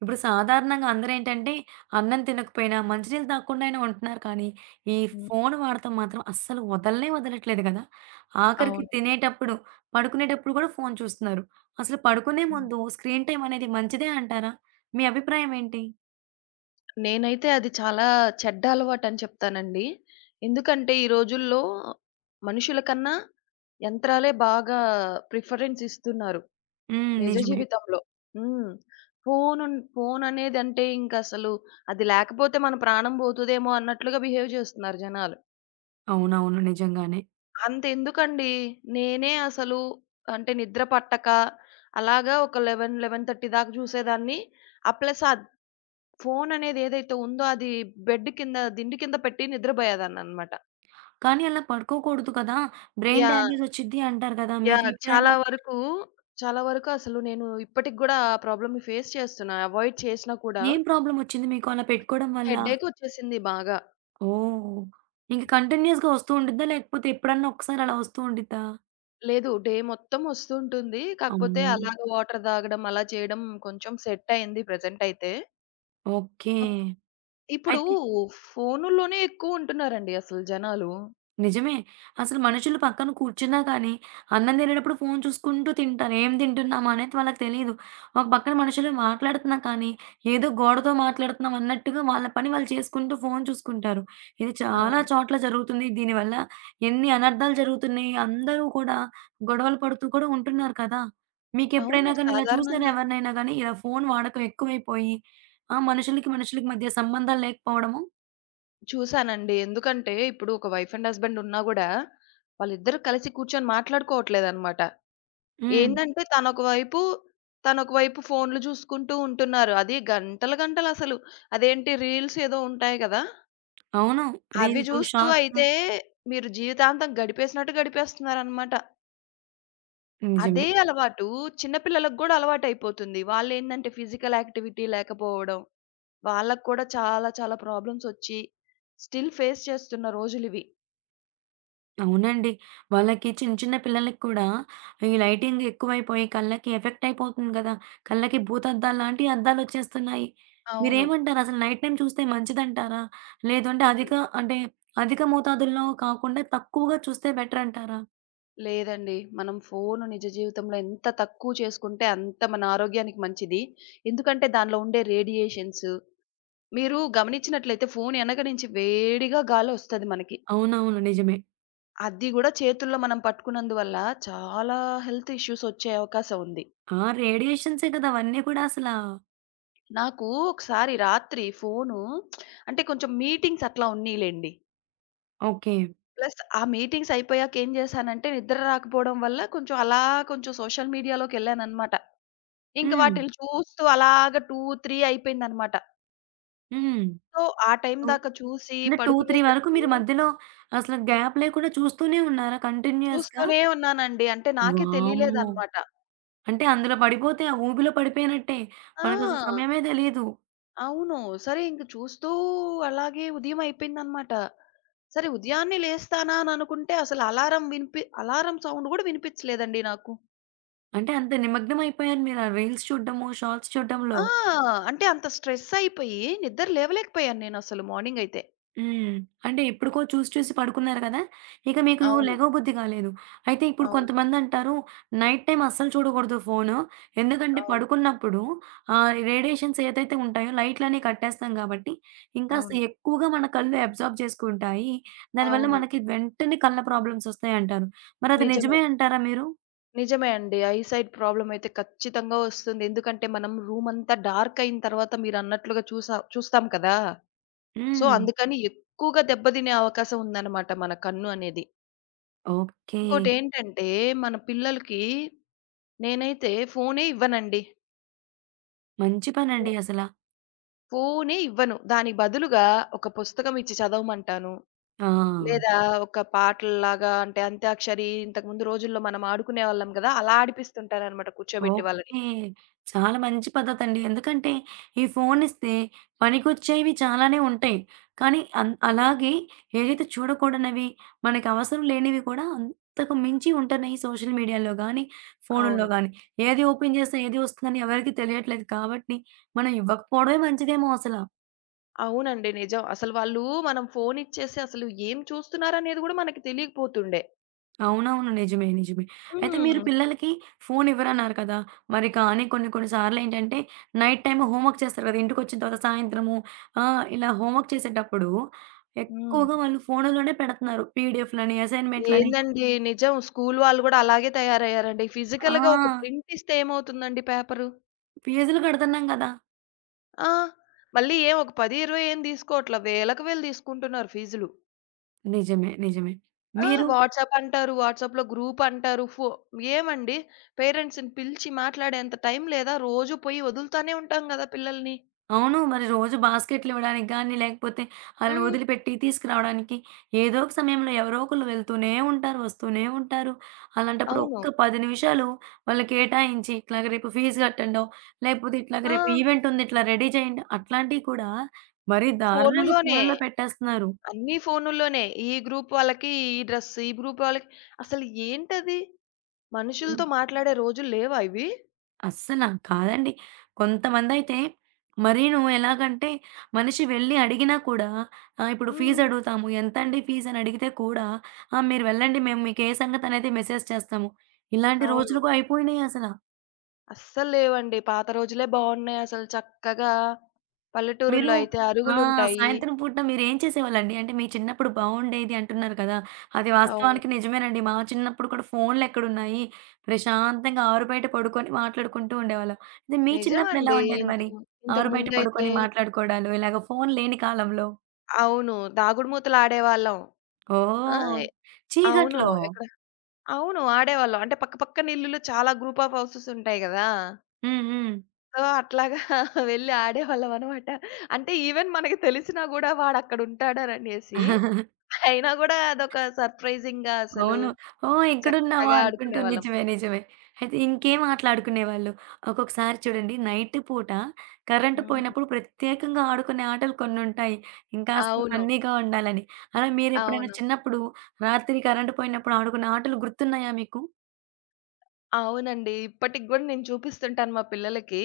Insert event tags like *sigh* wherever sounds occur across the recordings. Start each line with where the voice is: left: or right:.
right: ఇప్పుడు సాధారణంగా అందరేంటంటే, అన్నం తినకపోయినా, మంచినీళ్ళు తాగకుండా అయినా ఉంటున్నారు కానీ, ఈ
left: హ్మ్.
right: ఫోను వాడటం మాత్రం అస్సలు వదలనే వదలట్లేదు కదా! ఆఖరికి
left: అవును.
right: తినేటప్పుడు, పడుకునేటప్పుడు కూడా ఫోను చూస్తున్నారు. అసలు పడుకునే
left: హ్మ్.
right: ముందు స్క్రీన్ టైమ్ అనేది మంచిదే అంటారా? మీ అభిప్రాయం ఏంటి?
left: నేనైతే అది చాలా చెడ్డ అలవాటని చెప్తానండి. ఎందుకంటే ఈ రోజుల్లో మనుషుల కన్నా యంత్రాలే బాగా ప్రిఫరెన్స్ ఇస్తున్నారు
right: హ్మ్.
left: నిజ
right: నిజమే.
left: జీవితంలో. హ్మ్. ఫోను ఫోననేది అంటే ఇంకసలు అది లేకపోతే మన ప్రాణం పోతదేమో అన్నట్లుగా బిహేవ్ చేస్తున్నారు జనాలు.
right: అవునవును. నిజంగానే.
left: అంతెందుకండి నేనే అసలు అంటే నిద్ర పట్టక అలాగా ఒక 11, 11:30 దాకా చూసేదాన్ని. ఆ ప్లస్ ఫోననేది ఏదైతే ఉందో అది బెడ్ కింద, దిండు కింద పెట్టి నిద్రబోయేదాన్ననమాట.
right: కానీ అలా పడుకోకూడదు కదా! Brain
left: yeah!
right: డ్యామేజ్ ఒచ్చిద్ది అంటారు కదా! మీకు
left: యాహ్!
right: ఎప్పుడైనా
left: చాలా వరకు అసలు నేను ఇప్పటికి గూడా ఆ ప్రాబ్లమ్‌ని ఫేస్ చేస్తున్నా. అవాయిడ్ చేసినా కూడా
right: ఏం ప్రాబ్లమ్ ఒచ్చింది మీకు అలా పెట్టుకోవడం వల్ల?
left: హెడ్‌ఏకొచ్చేసింది బాగా.
right: ఓహ్! ఇంక కంటిన్యూయస్‌గా వస్తూ ఉండిద్దా? లేకపోతే ఎప్పుడన్నా ఒకసారి అలా వస్తూ ఉండిద్దా?
left: లేదు, డే మొత్తం ఒస్తూంటుంది. కాకపోతే
right: అమ్మో!
left: అలాగా వాటర్ తాగడం, అలా చేయడం కొంచెం సెట్టయింది ప్రెజెంటయితే.
right: ఓకే.
left: అప్ ఇప్పుడు
right: అయితే
left: ఫోనుల్లోనే ఎక్కువుంటున్నారండి అసలు జనాలు.
right: నిజమే. అసలు మనుషులు పక్కన కూర్చున్నా కానీ, అన్నం తినేటప్పుడు ఫోను చూసుకుంటూ తింటారు. ఏం తింటున్నామా అనేది వాళ్ళకి తెలీదు. ఒక పక్కన మనుషులు మాట్లాడుతున్నా కానీ, ఏదో గోడతో మాట్లాడుతున్నాం అన్నట్టుగా వాళ్ళ పని వాళ్ళు చేసుకుంటూ ఫోను చూసుకుంటారు. ఇది చాలా
left: అవును.
right: చోట్ల జరుగుతుంది. దీనివల్ల ఎన్ని అనర్థాలు జరుగుతున్నాయి. అందరూ కూడా గొడవలు పడుతూ కూడా ఉంటున్నారు కదా!
left: అవును.
right: మీకెప్పుడైనా కానీ ఇలా చూసారా
left: సాధారణంగా
right: ఎవరినైనా గానీ, ఇలా ఫోను వాడకం ఎక్కువైపోయి, ఆ మనుషులకి, మనుషులకి మధ్య సంబంధాలు లేకపోవడము?
left: చూసానండి. ఎందుకంటే, ఇప్పుడు ఒక వైఫ్ అండ్ హస్బెండ్ ఉన్నా గూడా, వాళ్ళిద్దరూ కలిసి కూర్చొని మాట్లాడుకోవట్లేదనమాట.
right: హ్మ్.
left: ఏందంటే, తనొక వైపు ఫోన్‌లు జూసుకుంటూ ఉంటున్నారు. అది గంటలు గంటలసలు. అదేంటి రీల్స్ ఏదో ఉంటాయి గదా!
right: అవును.
left: అవి
right: రీల్సు,
left: జూస్తూ
right: షార్ట్సు.
left: అయితే, మీరు జీవితాంతం గడిపేసినట్టు గడిపేస్తున్నారనమాట.
right: నిజమే.
left: అదే అలవాటు చిన్న పిల్లలకు గూడా అలవాటయిపోతుంది. వాళ్ళేందంటే, ఫిజికల్ యాక్టివిటీ లేకపోవడం, వాళ్ళకి కూడా చాలా చాలా ప్రాబ్లమ్సొచ్చి, స్టిల్ ఫేస్ చేస్తున్న రోజులివి.
right: అవునండి. వాళ్ళకి చిన్న చిన్న పిల్లలకి కూడా ఈ లైటింగ్ ఎక్కువైపోయి కళ్ళకి ఎఫెక్ట్ అయిపోతుంది కదా! కళ్ళకి భూతద్దాలు లాంటి అద్దాలొచ్చేస్తున్నాయి.
left: అవును.
right: మీరేమంటారు? అసలు నైట్ టైమ్ చూస్తే మంచిదంటారా? లేదు అంటే అధిక మోతాదుల్లో కాకుండా తక్కువగా చూస్తే బెటర్ అంటారా?
left: లేదండి, మనం ఫోను నిజ జీవితంలో ఎంత తక్కువ చేసుకుంటే అంత మన ఆరోగ్యానికి మంచిది. ఎందుకంటే దానిలో ఉండే రేడియేషన్స్ మీరు గమనించినట్లయితే ఫోను ఎనక నుంచి వేడిగా గాలోస్తది మనకి.
right: అవునవును. నిజమే.
left: అది గూడా చేతుల్లో మనం పట్టుకున్నందువల్ల చాలా హెల్త్ ఇష్యూస్ వచ్చే అవకాశం ఉంది.
right: ఆ! రేడియేషన్సే కదా! అవన్నీ కూడా అసలా.
left: నాకు ఒకసారి రాత్రి ఫోను అంటే కొంచెం మీటింగ్స్ అట్లా ఉన్నీలెండి.
right: ఓకే.
left: ప్లస్ ఆ మీటింగ్స్ అయిపోయాక ఏం జేశానంటే నిద్ర రాకపోవడం వల్ల కొంచెం సోషల్ మీడియాలోకెళ్ళాననమాట. ఇంక
right: హ్మ్.
left: వాటిల్ని చూస్తూ అలాగా 2, 3 అయిపోయిందనమాట.
right: హ్మ్.
left: సో, ఆ టైం
right: టూ
left: దాకా చూసి
right: అంటే 2, 3 వరకు
left: పడుకునేసరికి
right: మీరు మధ్యలో అసలు గ్యాప్ లేకుండా చూస్తూనే ఉన్నారా కంటిన్యూయస్‌గా?
left: చూస్తూనే ఉన్నానండి. అంటే నాకే
right: వామ్మో!
left: తెలియలేదనమాట.
right: అంటే అందులో పడిపోతే, ఆ ఊబిలో పడిపోయినట్టే. మనకసలు
left: ఆ!
right: సమయమే తెలీదు.
left: అవును. సరే ఇంక చూస్తూ అలాగే ఉదయం అయిపోయిందనమాట. సరే ఉదయాన్నే లేస్తానా అననుకుంటే అసలు అలారం సౌండ్ గూడా వినిపించలేదండి నాకు.
right: అంటే అంత నిమగ్నం అయిపోయారు మీరు ఆ రీల్స్ చూడడము, షార్ట్స్ చూడడంలో.
left: ఆ! అంటే అంత స్ట్రెస్ అయిపోయి నిద్ర లేవలేకపోయాను నేనసలు మార్నింగయితే.
right: హ్మ్. అంటే ఎప్పటికో చూసి చూసి పడుకున్నారు కదా! ఇక మీకు
left: అవును.
right: లెగవబుద్ధి కాలేదు. అయితే ఇప్పుడు
left: అవును.
right: కొంతమందంటారు నైట్ టైమ్ అస్సలు చూడకూడదు ఫోను. ఎందుకంటే
left: అవును.
right: పడుకున్నప్పుడు ఆహ్, రేడియేషన్స్ ఏదైతే ఉంటాయో లైట్‌లన్నీ కట్టేస్తాం కాబట్టి, ఇంకాస్త
left: అవును.
right: ఎక్కువగా మన కళ్ళు అబ్జార్బ్ చేసుకుంటాయి. దానివల్ల
left: అవును.
right: మనకి వెంటనే కళ్ళ ప్రాబ్లమ్స్ వస్తాయంటారు. మరది నిజమే
left: నిజమే.
right: అంటారా మీరు?
left: నిజమే అండి. ఐ సైట్ ప్రాబ్లమ్ అయితే ఖచ్చితంగా వస్తుంది. ఎందుకంటే మనం రూమ్ అంతా డార్క్ అయిన తర్వాత మీరన్నట్లుగా చూస్తాం కదా! సో,
right: హ్మ్.
left: అందుకని ఎక్కువగా దెబ్బతినే అవకాశం ఉందన్నమాట మన కన్ను అనేది.
right: ఓకే.
left: ఇంకోటేంటంటే మన పిల్లలకి నేనైతే ఫోనే ఇవ్వనండి.
right: మంచి
left: ఫో
right: పనండి అసల.
left: ఫోనే ఇవ్వను. దానికి బదులుగా ఒక పుస్తకం ఇచ్చి చదవమంటాను.
right: ఆ!
left: లేదా ఒక పాటల్లాగా అంటే అంత్యాక్షరి ఇంతకుముందు రోజుల్లో మనం ఆడుకునేవాళ్ళం గదా! అలా ఆడిపిస్తుంటానన్నమాట కూర్చోబెట్టి వాళ్ళని.
right: ఓకే. చాలా మంచి పద్ధతండి. ఎందుకంటే, ఈ ఫోనిస్తే పనికొచ్చేవి చాలానే ఉంటాయి. కానీ, అన్ అలాగే ఏదైతే చూడకూడనివి, మనకి అవసరం లేనివి కూడా అంతకు మించి ఉంటున్నాయి సోషల్ మీడియాలో గానీ, ఫోనుల్లో
left: అవును.
right: గానీ. ఏది ఓపెన్ చేస్తే ఏది వస్తుందని ఎవరికీ తెలియట్లేదు కాబట్టి, మనం ఇవ్వకపోవడమే మంచిదేమో అసల.
left: అవునండి, నిజం. అసలు వాళ్ళు మనం ఫోను ఇచ్చేసి అసలు ఏం చూస్తున్నారనేది గూడా మనకి తెలియకపోతుండే.
right: అవునవును. నిజమే. నిజమే. అయితే మీరు
left: హ్మ్.
right: పిల్లలకి ఫోను ఇవ్వరన్నారు కదా! మరి కానీ కొన్ని కొన్ని సార్లేంటంటే నైట్ టైమ్ హోంవర్క్ చేస్తారు కదా! ఇంటికొచ్చిన తర్వాత సాయంత్రము ఆహ్, ఇలా హోంవర్క్ చేసేటప్పుడు
left: హ్మ్.
right: ఎక్కువగా వాళ్ళు ఫోనులోనే పెడుతున్నారు. పీడీఎఫ్‌లని, అసైన్‌మెంట్‌లని.
left: ఏందండి నిజం. స్కూలు వాళ్ళు గూడా అలాగే తయారయ్యారండి.
right: ఆ!
left: ఫిజికల్‌గా ఒక ప్రింట్ ఇస్తే ఏమవుతుందండి పేపరు?
right: ఫీజులు కడుతున్నాం కదా!
left: ఆ! మళ్ళీ ఏం ఒక 10, 20 ఏం తీసుకోవట్లా. వేలకు వేలు తీసుకుంటున్నారు ఫీజులు.
right: నిజమే. నిజమే.
left: ఆ!
right: మీరు
left: వాట్సాప్ అంటారు. వాట్సాప్‌లో గ్రూప్ అంటారు. ఏమండి పేరెంట్స్‌ని పిలిచి మాట్లాడేంత టైం లేదా? రోజు పోయి వదులుతానే ఉంటాం గదా పిల్లల్ని.
right: అవును. మరి రోజు బాస్కెట్లివ్వడానికి గానీ, లేకపోతే ఆళ్ళని
left: హ్మ్.
right: వదిలిపెట్టి తీసుకురావడానికి ఏదో ఒక సమయంలో ఎవరో ఒకళ్ళు వెళ్తూనే ఉంటారు, వస్తూనే ఉంటారు. అలాంటప్పుడు
left: అవును.
right: ఒక్క 10 నిమిషాలు వాళ్ళకి కేటాయించి, ఇట్లాగ రేపు ఫీజు కట్టండో, లేకపోతే ఇట్లాగ
left: ఆ!
right: రేపు ఈవెంటుంది ఇట్లా రెడీ చేయండి అట్లాంటియి కూడా మరీ దారుణంగా
left: ఫోనులోనే.
right: ఫోనుల్లో పెట్టేస్తున్నారు.
left: అన్నీ ఫోనుల్లోనే. ఈ గ్రూప్ వాళ్ళకి ఈ డ్రెస్, ఈ గ్రూప్ వాళ్ళకి అసలు ఏంటది? మనుషులతో మాట్లాడే రోజులు లేవా ఇవి?
right: అస్సల కాదండి. కొంతమందైతే మరీను ఎలాగంటే మనిషి వెళ్లి అడిగినా కూడా ఆహ్, ఇప్పుడు
left: హ్మ్.
right: ఫీజడుగుతాము. ఎంతండి ఫీజ్ అని అడిగితే కూడా, "ఆ! మీరు వెళ్ళండి. మేము మీకు ఏ సంగతనేది మెసేజ్ చేస్తాము." ఇలాంటి
left: అవును.
right: రోజులు కూడా అయిపోయినాయసల.
left: అస్సలు లేవండి. పాత రోజులే బావున్నాయసలు చక్కగా.
right: మీరు
left: పల్లెటూరుల్లో అయితే
right: ఆ!
left: అరుగులుంటాయి.
right: సాయంత్రం పూట మీరేం చేసేవాళ్ళండి? అంటే మీ చిన్నప్పుడు బావుండేది అంటున్నారు కదా! అది
left: అవును.
right: వాస్తవానికి నిజమేనండి. మా చిన్నప్పుడు కూడా ఫోన్‌లెక్కడున్నాయి. ప్రశాంతంగా ఆరు బయట పడుకొని మాట్లాడుకుంటూ ఉండేవాళ్ళం. ఇది మీ చిన్నప్పుడు ఎలా
left: నిజమండి.
right: ఉండేది
left: ఇంతకు
right: మరి?
left: ము ఇంతకు
right: ఆరు బయట
left: ముందైతే
right: పడుకొని మాట్లాడుకోవడాలు ఇలాగ ఫోను లేని కాలంలో?
left: అవును. దాగుడు మూతలాడేవాళ్ళం. ఆ!
right: ఓహ్!
left: అవును.
right: చీకట్లో.
left: ఎక్కడ అవును. ఆడేవాళ్ళం. అంటే పక్క పక్కన ఇల్లులు చాలా గ్రూప్ ఆఫ్ హౌసెస్ ఉంటాయి గదా!
right: హ్మ్. హ్మ్.
left: సో, అట్లాగా *laughs* వెళ్లి ఆడేవాళ్ళమనమాట. అంటే ఈవెన్ మనకి తెలిసినా గూడా వాడక్కడుంటాడననేసి,
right: *laughs*
left: అయినా గూడా అదొక సర్‌ప్రైజింగ్‌గా అసలు
right: అవును. ఓహ్! ఎక్కడున్నావా
left: చక్కగా
right: అనుకుంటూ
left: ఆడుకునేవాళ్ళం.
right: నిజమే. నిజమే. అయితే ఇంకేం ఆటలాడుకునేవాళ్ళు? ఒక్కొక్కసారి చూడండి నైట్ పూట కరెంట్
left: హ్మ్.
right: పోయినప్పుడు ప్రత్యేకంగా ఆడుకునే ఆటలు కొన్నుంటాయి. ఇంకాస్త
left: అవును.
right: ఫన్నీగా ఉండాలని. అలా మీరెప్పుడైనా
left: అవును.
right: చిన్నప్పుడు రాత్రి కరెంట్ పోయినప్పుడు ఆడుకున్న ఆటలు గుర్తున్నాయా మీకు?
left: అవునండి, ఇప్పటికి గూడా నేను చూపిస్తుంటాను మా పిల్లలకి.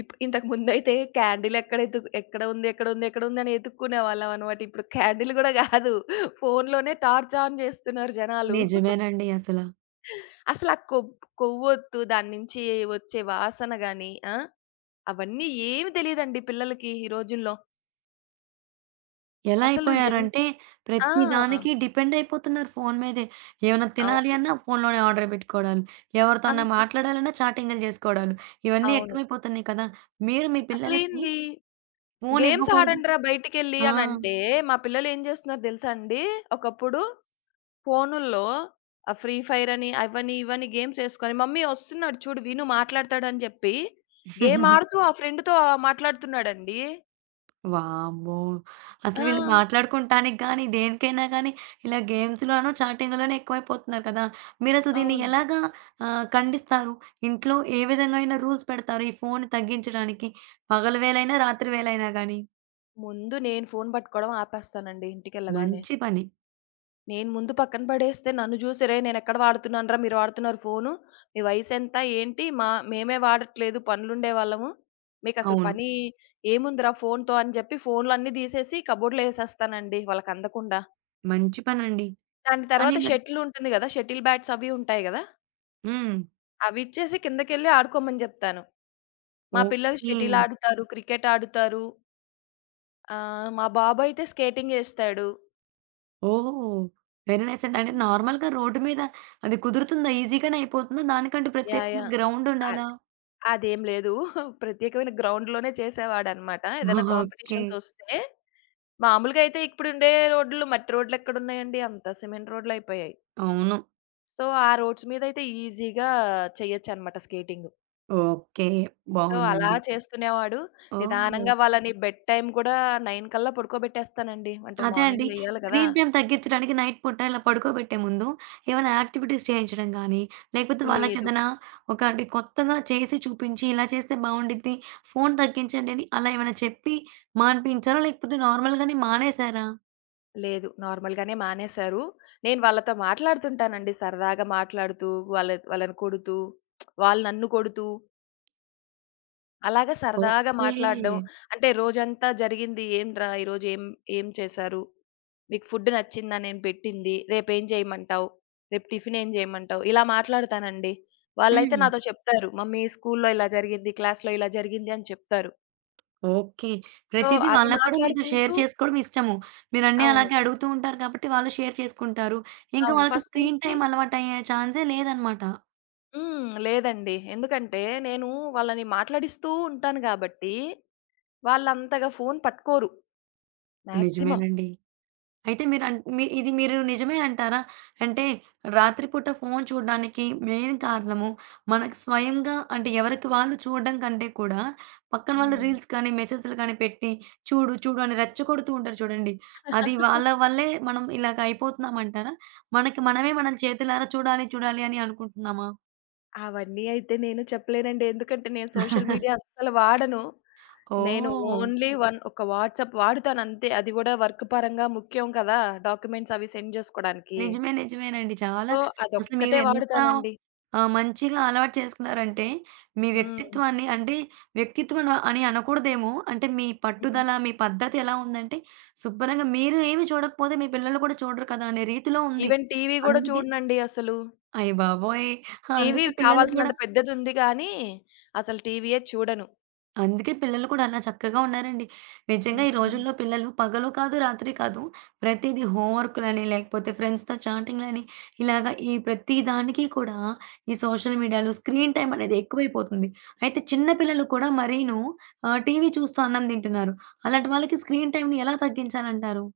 left: ఇంతకు ముందైతే క్యాండిల్ ఎక్కడ ఉంది, ఎక్కడ ఉంది, ఎక్కడ ఉందని ఎతుక్కునేవాళ్ళం అనమాట. ఇప్పుడు క్యాండిల్ గూడా గాదు. ఫోనులోనే టార్చ్ ఆన్ జేస్తున్నారు జనాలు. *laughs*
right: నిజమేనండి అసల.
left: అసలా కొబ్ కొవ్వొత్తు దాని నుంచి వచ్చే వాసన గాని ఆ! అవన్నీ ఏమి తెలీదండి పిల్లలకి ఈ రోజుల్లో.
right: ఎలా
left: అసలు ఎన్
right: అయిపోయారంటే,
left: ఆ!
right: ప్రతి దానికి డిపెండ్ అయిపోతున్నారు ఫోను మీదే. ఏమన్నా తినాలి
left: అవును.
right: అన్నా ఫోనులోనే ఆర్డర్ పెట్టుకోవడాలు, ఎవరితో అన్నా
left: అంతే.
right: మాట్లాడాలన్నా చాటింగులు చేసుకోవడాలు, ఇవన్నీ
left: అవును.
right: ఎక్కువైపోతున్నాయి కదా! మీరు మీ పిల్లలకి
left: అసలేంది
right: ఫోను
left: గేమ్స్
right: ఇవ్వకూడదు
left: ఆడండిరా బయటికెళ్ళి
right: ఆ!
left: అనంటే, మా పిల్లలేం జేస్తున్నారు దెలుసా అండి? ఒకప్పుడు ఫోనుల్లో ఆ ఫ్రీ ఫైర్ అని, అవని, ఇవని గేమ్స్ యేసుకొని, "మమ్మీ ఒస్తున్నాడు చూడు విను మాట్లాడతాడని" జెప్పి, గేమ్
right: *laughs*
left: ఆడుతూ ఆ ఫ్రెండ్‌తో మాట్లాడుతున్నాడండి.
right: వామ్మో! అసలు
left: ఆ!
right: వీళ్ళు మాట్లాడుకుంటానికి గాని, దేనికైనా గాని ఇలా గేమ్స్‌లోనూ, చాటింగ్‌లోనే ఎక్కువైపోతున్నారు కదా! మీరసలు దీన్ని
left: అవును.
right: ఎలాగా ఆహ్, ఖండిస్తారు? ఇంట్లో ఏ విధంగా అయినా రూల్స్ పెడతారు? ఈ ఫోను తగ్గించడానికి పగలు వేళైనా, రాత్రి వేళైనా గాని?
left: ముందు నేను ఫోను పట్టుకోవడం ఆపేస్తానండి ఇంటికెళ్ళగానే.
right: మంచి పని.
left: నేను ముందు పక్కన పడేస్తే నన్ను చూసి, "రేయ్! నేనెక్కడ వాడుతున్నానురా మీరు వాడుతున్నారు ఫోను. మీ వయసెంత? ఏంటి? మేమే వాడట్లేదు పనులుండేవాళ్ళము. మీకసలు
right: అవును.
left: పని ఏముందిరా ఫోనుతో" అని జెప్పి ఫోనులన్నీ దీసేసి కబోర్డ్‌లో యేసేస్తానండి వాళ్ళకందకుండా.
right: మంచి పనండి.
left: దాని
right: అని
left: తర్వాత
right: మరి
left: షటిల్ ఉంటుంది గదా! షటిల్ బ్యాట్స్ అవి ఉంటాయి గదా!
right: హ్మ్.
left: అవిచ్చేసి కిందకెళ్ళి ఆడుకోమని జెప్తాను. మా పిల్లలు
right: ఓకే.
left: షటిల్ ఆడుతారు, క్రికెట్ ఆడుతారు. ఆహ్, మా బాబయితే స్కేటింగ్ జేస్తాడు.
right: ఓహ్! వెరీ నైస్ అండి. అంటే నార్మల్‌గా రోడ్డు మీద అది కుదురుతుందా? ఈజీగానే అయిపోతుందా? దానికంటూ
left: యాహ్!
right: ప్రత్యేకంగా
left: యాహ్!
right: గ్రౌండ్
left: అ
right: ఉండాలా?
left: అదేం లేదు. *laughs* ప్రత్యేకమైన గ్రౌండ్‌లోనే చేసేవాడనమాట ఏదైనా
right: ఓకే.
left: కాంపిటీషన్సొస్తే. మామూలుగా అయితే ఇప్పుడుండే రోడ్లు మట్టి రోడ్లెక్కడున్నాయండి? అంతా సిమెంట్ రోడ్లయిపోయాయి.
right: అవును.
left: సో, ఆ రోడ్స్ మీదయితే ఈజీగా చేయొచ్చనమాట స్కేటింగు.
right: ఓకే.
left: సో, అలా
right: బావుందండి.
left: చేస్తునేవాడు.
right: ఓహ్!
left: నిదానంగా వాళ్ళని బెడ్ టైమ్ కూడా 9 కల్లా పడుకోబెట్టేస్తానండి. అంటే
right: అదే అండి.
left: మార్నింగ్ లెయ్యాలి కదా!
right: స్క్రీన్ టైమ్ తగ్గించడానికి నైట్ పూట ఇలా పడుకోబెట్టే ముందు ఏమైనా యాక్టివిటీస్ చేయించడం గానీ, లేకపోతే
left: లేదు.
right: వాళ్ళకేదైనా ఒకటి కొత్తగా చేసి చూపించి, ఇలా చేస్తే బావుండిద్ది, ఫోను తగ్గించండి అని అలా ఏమైనా చెప్పి మాన్పించారా? లేకపోతే నార్మల్‌గానే మానేసారా?
left: లేదు, నార్మల్‌గానే మానేశారు. నేను వాళ్ళతో మాట్లాడుతుంటానండి సరదాగా మాట్లాడుతూ, వాళ్ళ వాళ్ళని కొడుతూ, వాళ్ళు నన్ను కొడుతూ అలాగా సరదాగా మాట్లాడడం.
right: ఓకే.
left: అంటే రోజంతా జరిగింది ఏంట్రా ఈరోజు ఏం ఏం చేశారు? మీకు ఫుడ్ నచ్చిందా నేను పెట్టింది? రేపేం చేయమంటావు? రేపు టిఫిన్ ఏం చేయమంటావు? ఇలా మాట్లాడతానండి. వాళ్ళైతే
right: హ్మ్.
left: నాతో చెప్తారు. మమ్మీ స్కూల్లో ఇలా జరిగింది, క్లాస్‌లో ఇలా జరిగింది అని చెప్తారు.
right: ఓకే.
left: సో,
right: ప్రతీదీ ఓకే.
left: అవి
right: వాళ్ళకి కూడా మీతో షేర్
left: మాట్లాడుకుంటూ
right: చేసుకోవడం ఇష్టము. మీరన్నీ
left: అవును.
right: అలాగే అడుగుతూ ఉంటారు కాబట్టి వాళ్ళు షేర్ చేసుకుంటారు. ఇంకా
left: అవును.
right: వాళ్ళకి
left: ఫస్ట్
right: స్క్రీన్
left: నుంచి
right: టైమ్ అలవాటయ్యే ఛాన్సే లేదనమాట.
left: హ్మ్. లేదండి, ఎందుకంటే నేను వాళ్ళని మాట్లాడిస్తూ ఉంటాను గాబట్టి, వాళ్ళంతగా ఫోను పట్టుకోరు. మాక్సిమం.
right: నిజమేనండి. అయితే మీరన్ మీ ఇది మీరు నిజమే అంటారా? అంటే రాత్రిపూట ఫోను చూడడానికి మెయిన్ కారణము మనకు స్వయంగా అంటే ఎవరికి వాళ్ళు చూడడం కంటే కూడా పక్కన వాళ్ళు రీల్స్ కానీ, మెసేజ్‌లు కానీ పెట్టి చూడు, చూడు అని రెచ్చగొడుతూ ఉంటారు చూడండి.
left: *laughs*
right: అది
left: హ్మ్.
right: వాళ్ళ వల్లే మనం ఇలాగ అయిపోతున్నామంటారా? మనకి మనమే మనం చేతులారా చూడాలి, చూడాలి అని అనుకుంటున్నామా?
left: అవన్నీ అయితే నేను చెప్పలేనండి. ఎందుకంటే నేను సోషల్ మీడియా
right: *laughs*
left: అస్సలు వాడను. నేను
right: ఓహ్!
left: ఓన్లీ వన్ ఒక వాట్సాప్ వాడుతానంతే. అది గూడా వర్క్ పరంగా ముఖ్యం కదా! డాక్యుమెంట్స్ అవి సెండ్ జేసుకోడానికి.
right: నిజమే. నిజమేనండి. చాలా
left: సో,
right: అసలు
left: అదొక్కటే
right: మీరెంత
left: వాడుతానండి.
right: ఆహ్, మంచిగా అలవాటు చేసుకున్నారంటే, మీ
left: హ్మ్.
right: వ్యక్తిత్వాన్ని అంటే వ్యక్తిత్వం అని అనకూడదేమో, అంటే మీ
left: హుహు.
right: పట్టుదల, మీ పద్ధతి ఎలా ఉందంటే, శుభ్రంగా మీరు ఏమి చూడకపోతే మీ పిల్లలు కూడా చూడరు కదా! అనే రీతిలో ఉంది.
left: ఈవెన్ టీవీ గూడా
right: అందుకే
left: చూడనండి అసలు.
right: అయ్య బాబోయ్!
left: టీవీ
right: అందుకే పిల్లలు కూడా
left: కావాల్సినంత పెద్దదుంది గానీ, అసలు టీవీయే చూడను.
right: అందుకే పిల్లలు కూడా అలా చక్కగా ఉన్నారండి. నిజంగా ఈ
left: హ్మ్.
right: రోజుల్లో పిల్లలు పగలు కాదు, రాత్రి కాదు. ప్రతీదీ హోంవర్క్‌లని, లేకపోతే ఫ్రెండ్స్‌తో చాటింగ్‌లని ఇలాగ ఈ ప్రతి దానికి కూడా ఈ సోషల్ మీడియాలో స్క్రీన్ టైమ్ అనేది ఎక్కువైపోతుంది. అయితే చిన్న పిల్లలు కూడా మరీను ఆహ్, టీవీ చూస్తూ అన్నం తింటున్నారు. అలాంటి వాళ్ళకి స్క్రీన్ టైమ్‌ని ఎలా తగ్గించాలంటారు?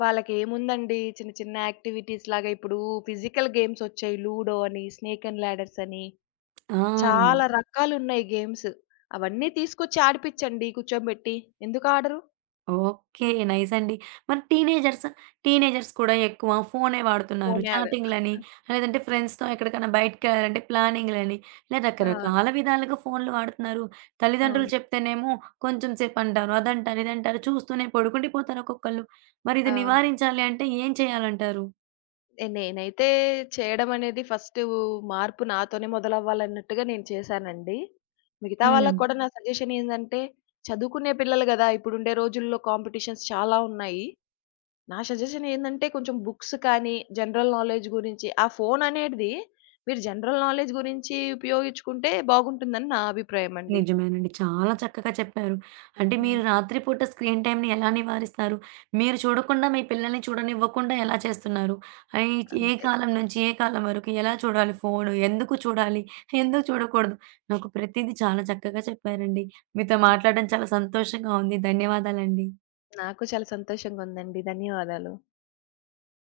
left: వాళ్ళకేముందండి చిన్న చిన్న యాక్టివిటీస్ లాగా ఇప్పుడు ఫిజికల్ గేమ్స్ ఒచ్చాయి. లూడో అని, స్నేక్ అండ్ లాడర్స్ అని.
right: ఆ!
left: చాలా అవును, రకాలున్నాయి గేమ్స్. అవన్నీ తీసుకొచ్చి ఆడిపిచ్చండి కూర్చోబెట్టి. ఎందుకు ఆడరు?
right: ఓకే. నైస్ అండి. మరి టీనేజర్స్, టీనేజర్స్ కూడా ఎక్కువ ఫోనే వాడుతున్నారు.
left: ఫోనే ఆడ
right: చాటింగ్‌లని, లేదంటే ఫ్రెండ్స్‌తో ఎక్కడికైనా బయటికెళ్ళాలంటే ప్లానింగ్‌లని, ఇలా
left: అవును.
right: రకరకాల విధాలుగా ఫోన్‌లు వాడుతున్నారు. తల్లిదండ్రులు
left: అవును.
right: చెప్తేనేమో కొంచెం సేపంటారు, అదంటారు, ఇదంటారు చూస్తూనే పడుకుండిపోతారు ఒక్కొక్కళ్ళు. మరి ఇది
left: అవును.
right: నివారించాలి అంటే ఏం చేయాలంటారు?
left: నేనైతే చేయడం అనేది ఫస్టు మార్పు నాతోనే మొదలవ్వాలన్నట్టుగా నేను చేశానండి. మిగతా
right: హ్మ్.
left: వాళ్ళకి కూడా నా సజెషన్ ఏందంటే, చదువుకునే పిల్లలు గదా! ఇప్పుడుండే రోజుల్లో కాంపిటీషన్స్ చాలా ఉన్నాయి. నా సజెషన్ ఏందంటే, కొంచెం బుక్స్ కానీ, జనరల్ నాలెడ్జ్ గురించి ఆ ఫోను అనేది మీరు జనరల్ నాలెడ్జ్ గురించి ఉపయోగించుకుంటే బాగుంటుందని నా అభిప్రాయమండి.
right: నిజమేనండి. చాలా చక్కగా చెప్పారు. అంటే మీరు
left: హ్మ్.
right: రాత్రి పూట స్క్రీన్ టైమ్‌ని ఎలా నివారిస్తారు? మీరు చూడకుండా మీ పిల్లల్ని చూడనివ్వకుండా ఎలా చేస్తున్నారు? ఆహ్, ఈ ఏ
left: అంతే.
right: కాలం నుంచి ఏ కాలం వరకు ఎలా చూడాలి ఫోను? ఎందుకు చూడాలి? ఎందుకు చూడకూడదు? నాకు ప్రతీదీ చాలా చక్కగా చెప్పారండి. మీతో మాట్లాడడం చాలా సంతోషంగా ఉంది. ధన్యవాదాలండి.
left: నాకు చాలా సంతోషంగుందండి. ధన్యవాదాలు.